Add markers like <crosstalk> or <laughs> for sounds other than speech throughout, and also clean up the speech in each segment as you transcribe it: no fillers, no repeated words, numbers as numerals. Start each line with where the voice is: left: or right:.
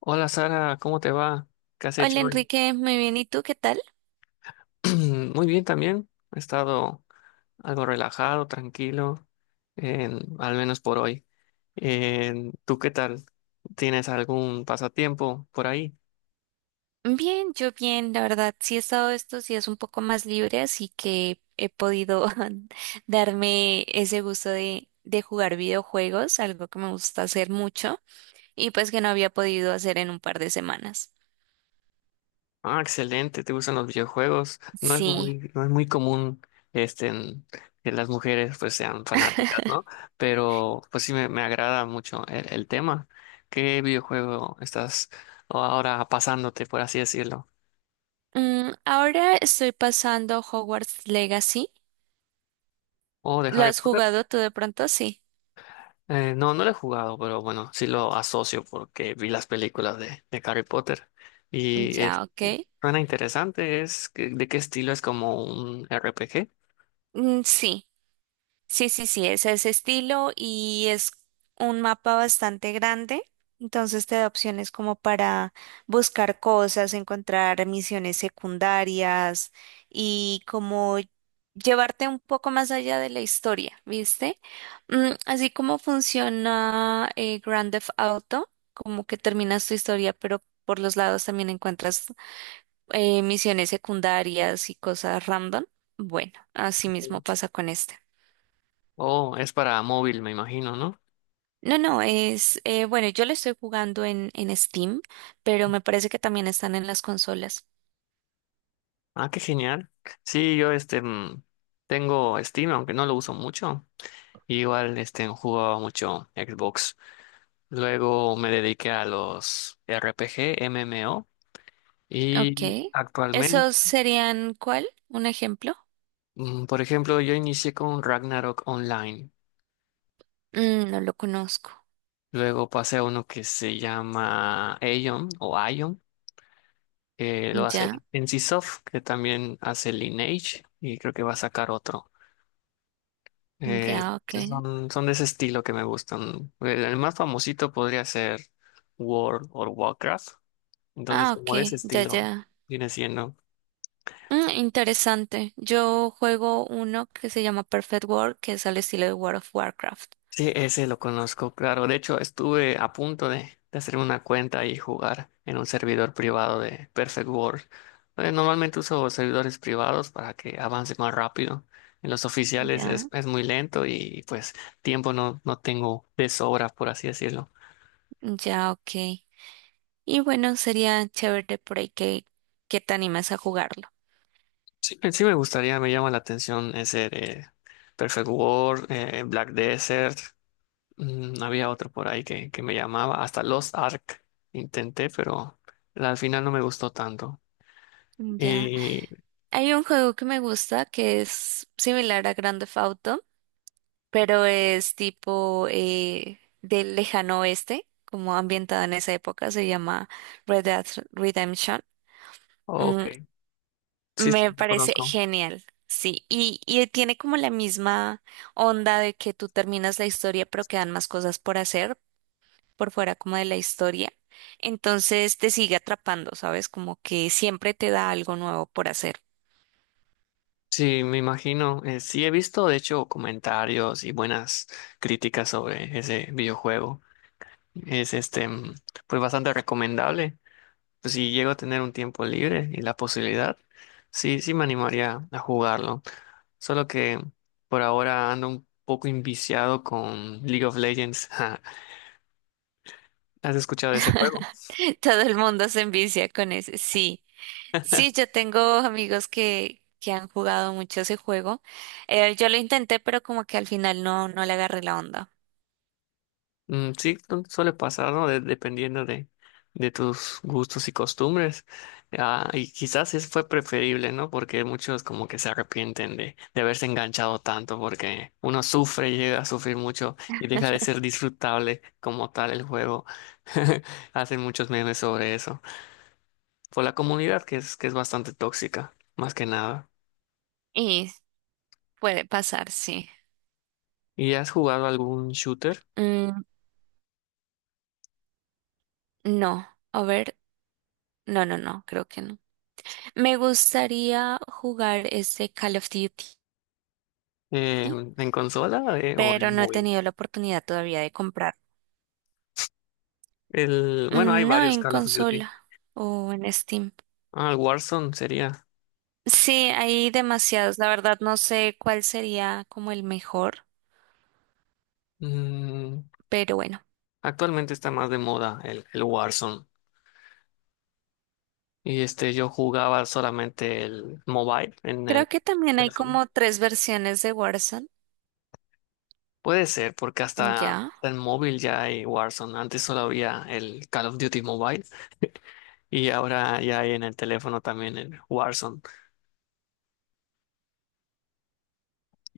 left: Hola Sara, ¿cómo te va? ¿Qué has
right: Hola
left: hecho hoy?
right: Enrique, muy bien. ¿Y tú qué tal?
left: <clears throat> Muy bien también. He estado algo relajado, tranquilo, al menos por hoy. ¿Tú qué tal? ¿Tienes algún pasatiempo por ahí?
right: Bien, yo bien, la verdad, sí he estado estos días un poco más libre, así que he podido <laughs> darme ese gusto de jugar videojuegos, algo que me gusta hacer mucho y pues que no había podido hacer en un par de semanas.
left: Ah, excelente, te gustan los videojuegos. No es
right: Sí.
left: muy, no es muy común, este, en- que las mujeres pues sean fanáticas, ¿no?
right: <laughs>
left: Pero pues sí me agrada mucho el tema. ¿Qué videojuego estás ahora pasándote, por así decirlo?
right: Ahora estoy pasando Hogwarts Legacy.
left: ¿O de
right: ¿Lo
left: Harry
right: has
left: Potter?
right: jugado tú de pronto? Sí.
left: No, no lo he jugado, pero bueno, sí lo asocio porque vi las películas de Harry Potter y
right: Ya, ok.
left: suena interesante. ¿De qué estilo es, como un R RPG?
right: Mm, sí. Sí, sí, sí, es ese estilo y es un mapa bastante grande, entonces te da opciones como para buscar cosas, encontrar misiones secundarias y como llevarte un poco más allá de la historia, ¿viste? Mm, así como funciona Grand Theft Auto, como que terminas tu historia, pero por los lados también encuentras misiones secundarias y cosas random. Bueno, así mismo
left: Sí.
right: pasa con este.
left: Oh, es para móvil, me imagino, ¿no?
right: No, no, es, bueno, yo lo estoy jugando en Steam, pero me parece que también están en las consolas.
left: Ah, qué genial. Sí, yo tengo Steam, aunque no lo uso mucho. Igual jugaba mucho Xbox. Luego me dediqué a los RPG MMO
right: Ok.
left: y actualmente,
right: ¿Esos serían cuál? ¿Un ejemplo?
left: por ejemplo, yo inicié con Ragnarok Online.
right: Mm, no lo conozco.
left: Luego pasé a uno que se llama Aion o Aion, que lo
right: Ya,
left: hace NCSoft, que también hace Lineage, y creo que va a sacar otro.
right: ya,
left: Entonces
right: ok.
left: son de ese estilo que me gustan. El más famosito podría ser World o Warcraft. Entonces,
right: Ah, ok,
left: como de ese
right: ya,
left: estilo
right: ya.
left: viene siendo.
right: Interesante. Yo juego uno que se llama Perfect World, que es al estilo de World of Warcraft.
left: Sí, ese lo conozco, claro. De hecho, estuve a punto de hacerme una cuenta y jugar en un servidor privado de Perfect World. Normalmente uso servidores privados para que avance más rápido. En los oficiales es,
right: Ya,
left: es muy lento y pues tiempo no, no tengo de sobra, por así decirlo.
right: ya, ok. Y bueno, sería chévere por ahí que te animas a jugarlo.
left: Sí, sí me gustaría, me llama la atención ese de Perfect World, Black Desert. Había otro por ahí que me llamaba, hasta Lost Ark intenté, pero al final no me gustó tanto.
right: Ya.
left: Y,
right: Hay un juego que me gusta que es similar a Grand Theft Auto, pero es tipo del lejano oeste, como ambientado en esa época, se llama Red Dead Redemption.
left: ok,
right: Mm,
left: sí, sí,
right: Me
left: lo
right: parece
left: conozco.
right: genial, sí. Y tiene como la misma onda de que tú terminas la historia, pero quedan más cosas por hacer por fuera como de la historia. Entonces te sigue atrapando, ¿sabes? Como que siempre te da algo nuevo por hacer.
left: Sí, me imagino. Sí, he visto, de hecho, comentarios y buenas críticas sobre ese videojuego. Es pues bastante recomendable. Pues si llego a tener un tiempo libre y la posibilidad, sí, sí me animaría a jugarlo. Solo que por ahora ando un poco inviciado con League of Legends. <laughs> ¿Has escuchado de ese juego?
right: <laughs> Todo el mundo se envicia con ese. Sí, sí, yo tengo amigos que han jugado mucho ese juego. Yo lo intenté, pero como que al final no, no le agarré la onda.
left: Sí, no, suele pasar, ¿no? Dependiendo de tus gustos y costumbres. Ah, y quizás es fue preferible, ¿no? Porque muchos como que se arrepienten de haberse enganchado tanto, porque uno sufre, llega a sufrir mucho y deja de ser disfrutable como tal el juego. <laughs> Hacen muchos memes sobre eso. Por la comunidad que es bastante tóxica, más que nada.
right: Y puede pasar, sí.
left: ¿Y has jugado algún shooter
right: Mm, no, a ver, no, no, no, creo que no. Me gustaría jugar ese Call of Duty,
left: eh, en consola, o
right: pero
left: en
right: no he
left: móvil?
right: tenido la oportunidad todavía de comprar.
left: Bueno, hay
right: Mm, no
left: varios
right: en
left: Call of Duty.
right: consola o en Steam.
left: Ah, el Warzone sería.
right: Sí, hay demasiados. La verdad no sé cuál sería como el mejor,
left: Mm,
right: pero bueno.
left: Actualmente está más de moda el Warzone. Y yo jugaba solamente el mobile en
right: Creo
left: el
right: que también hay
left: teléfono.
right: como tres versiones de Warzone.
left: Puede ser, porque hasta,
right: Ya.
left: hasta en móvil ya hay Warzone. Antes solo había el Call of Duty Mobile y ahora ya hay en el teléfono también el Warzone.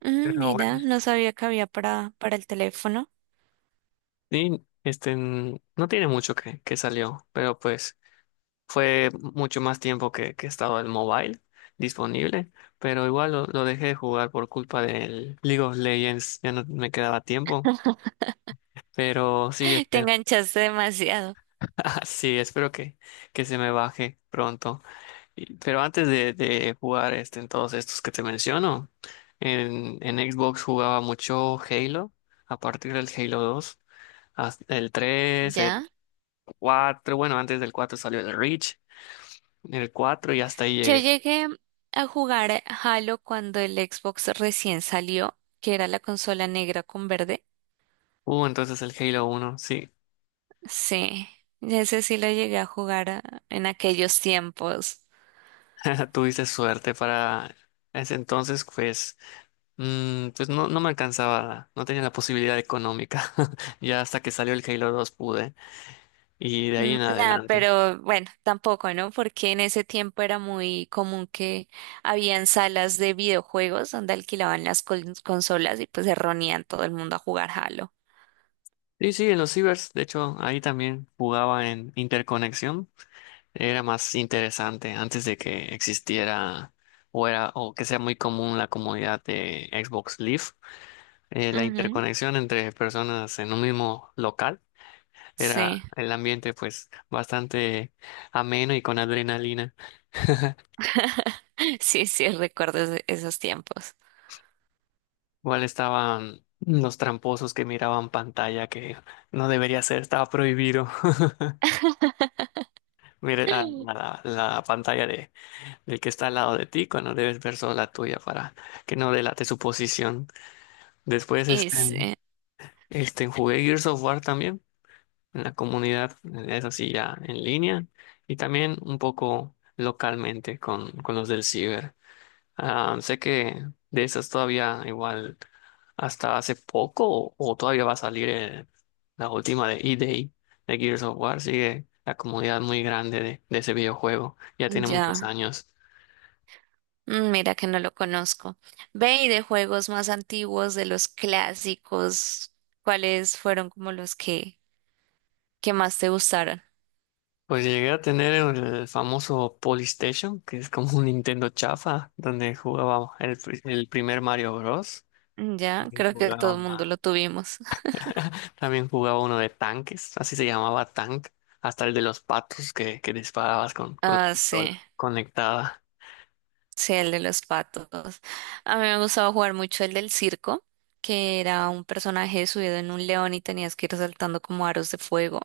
left: Pero bueno.
right: Mira, no sabía que había para el teléfono.
left: Y no tiene mucho que salió, pero pues. Fue mucho más tiempo que estaba el mobile disponible, pero igual lo dejé de jugar por culpa del League of Legends, ya no me quedaba tiempo,
right: <laughs>
left: pero sí,
right: Te enganchaste demasiado.
left: <laughs> sí, espero que se me baje pronto. Pero antes de jugar en todos estos que te menciono, en Xbox jugaba mucho Halo, a partir del Halo 2, hasta el tres, el
right: Ya.
left: cuatro, bueno, antes del 4 salió el Reach, el 4 y hasta ahí
right: Yo
left: llegué.
right: llegué a jugar Halo cuando el Xbox recién salió, que era la consola negra con verde.
left: Entonces el Halo 1 sí.
right: Sí, ese sí lo llegué a jugar ah, en aquellos tiempos.
left: <laughs> Tuviste suerte para ese entonces, pues, pues no, no me alcanzaba, no tenía la posibilidad económica. <laughs> Ya hasta que salió el Halo 2 pude, y de ahí
right: Mm,
left: en
right: nada,
left: adelante.
right: pero bueno, tampoco, ¿no? Porque en ese tiempo era muy común que habían salas de videojuegos donde alquilaban las consolas y pues se reunían todo el mundo a jugar Halo.
left: Sí, sí, en los cibers, de hecho, ahí también jugaba en interconexión. Era más interesante antes de que existiera o que sea muy común la comunidad de Xbox Live, la
right: Ujú,
left: interconexión entre personas en un mismo local. Era
right: sí,
left: el ambiente pues bastante ameno y con adrenalina.
right: <laughs> sí, sí, recuerdo esos tiempos.
left: Igual estaban los tramposos que miraban pantalla que no debería ser, estaba prohibido. <laughs>
right: <laughs>
left: Mira, la pantalla del que está al lado de ti cuando debes ver solo la tuya para que no delate su posición. Después
right: Y sí,
left: jugué Gears of War también en la comunidad, eso sí ya en línea y también un poco localmente con los del ciber. Ah, sé que de esas todavía igual hasta hace poco o todavía va a salir, la última de E-Day de Gears of War. Sigue la comunidad muy grande de ese videojuego. Ya tiene muchos
right: ya,
left: años.
right: mm, mira que no lo conozco. Ve y de juegos más antiguos, de los clásicos, ¿cuáles fueron como que más te gustaron?
left: Pues llegué a tener el famoso Polystation, que es como un Nintendo chafa, donde jugaba el primer Mario Bros.
right: Mm, ya,
left: Y
right: creo que todo
left: Jugaba
right: el mundo lo tuvimos.
left: <laughs> También jugaba uno de tanques, así se llamaba tank, hasta el de los patos que disparabas con la
right: Ah,
left: pistola
right: sí,
left: conectada.
right: sí, el de los patos. A mí me gustaba jugar mucho el del circo, que era un personaje subido en un león y tenías que ir saltando como aros de fuego.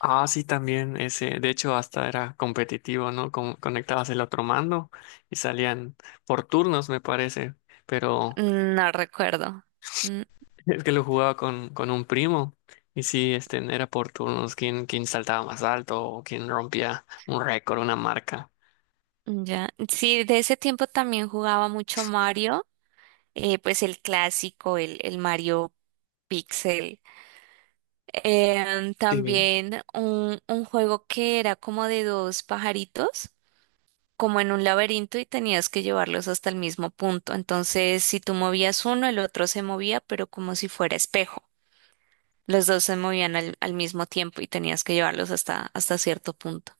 left: Ah, sí, también ese, de hecho hasta era competitivo, ¿no? Conectabas el otro mando y salían por turnos, me parece, pero
right: Mm, no recuerdo. Mm,
left: <laughs> es que lo jugaba con un primo y sí, era por turnos, quién saltaba más alto o quién rompía un récord, una marca.
right: ya, sí, de ese tiempo también jugaba mucho Mario, pues el clásico, el Mario Pixel.
left: Sí.
right: También un juego que era como de dos pajaritos como en un laberinto y tenías que llevarlos hasta el mismo punto. Entonces, si tú movías uno, el otro se movía, pero como si fuera espejo. Los dos se movían al mismo tiempo y tenías que llevarlos hasta, hasta cierto punto.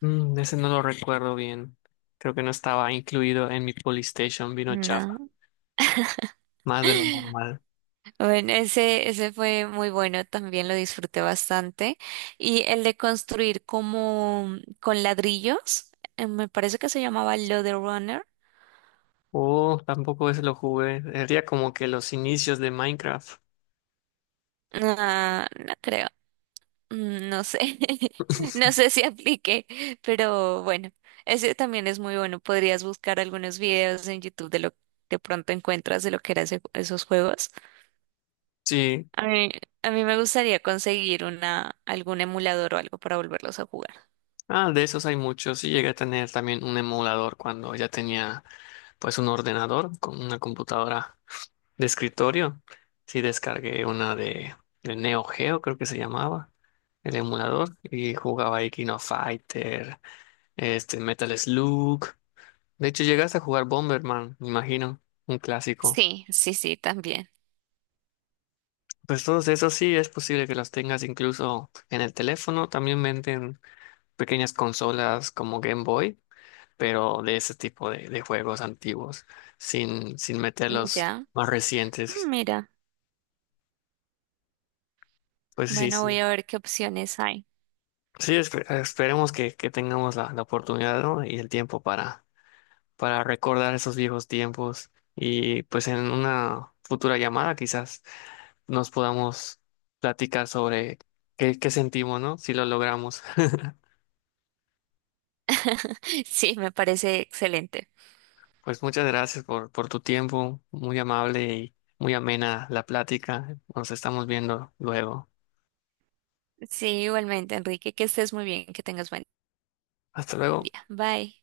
left: Ese no lo recuerdo bien. Creo que no estaba incluido en mi Polystation, vino chafa,
right: No.
left: más de lo normal.
right: Bueno, ese fue muy bueno, también lo disfruté bastante. Y el de construir como con ladrillos, me parece que se llamaba Runner.
left: Oh, tampoco ese lo jugué. Sería como que los inicios de Minecraft.
right: No, no creo. Mm, no sé, <laughs> no sé si aplique, pero bueno, ese también es muy bueno. Podrías buscar algunos videos en YouTube de lo que de pronto encuentras de lo que eran esos juegos.
left: Sí.
right: A mí, a mí me gustaría conseguir una, algún emulador o algo para volverlos a jugar.
left: Ah, de esos hay muchos. Sí, llegué a tener también un emulador cuando ya tenía pues un ordenador con una computadora de escritorio. Sí, descargué una de Neo Geo, creo que se llamaba, el emulador, y jugaba ahí King of Fighter, Metal Slug. De hecho, llegaste a jugar Bomberman, me imagino, un clásico.
right: Sí, sí, sí, también.
left: Pues todos esos sí es posible que los tengas incluso en el teléfono. También venden pequeñas consolas como Game Boy, pero de ese tipo de juegos antiguos, sin meter
right: Mm,
left: los
right: ya,
left: más
right: mm,
left: recientes.
right: mira,
left: Pues sí,
right: bueno, voy
left: sí.
right: a ver qué opciones hay.
left: Sí, esperemos que tengamos la oportunidad, ¿no? Y el tiempo para recordar esos viejos tiempos. Y pues en una futura llamada quizás, nos podamos platicar sobre qué sentimos, ¿no? Si lo logramos. <laughs>
right: <laughs> Sí, me parece excelente.
left: Pues muchas gracias por tu tiempo, muy amable y muy amena la plática. Nos estamos viendo luego.
right: Sí, igualmente, Enrique, que estés muy bien, que tengas buen
left: Hasta luego.
right: día. Bye.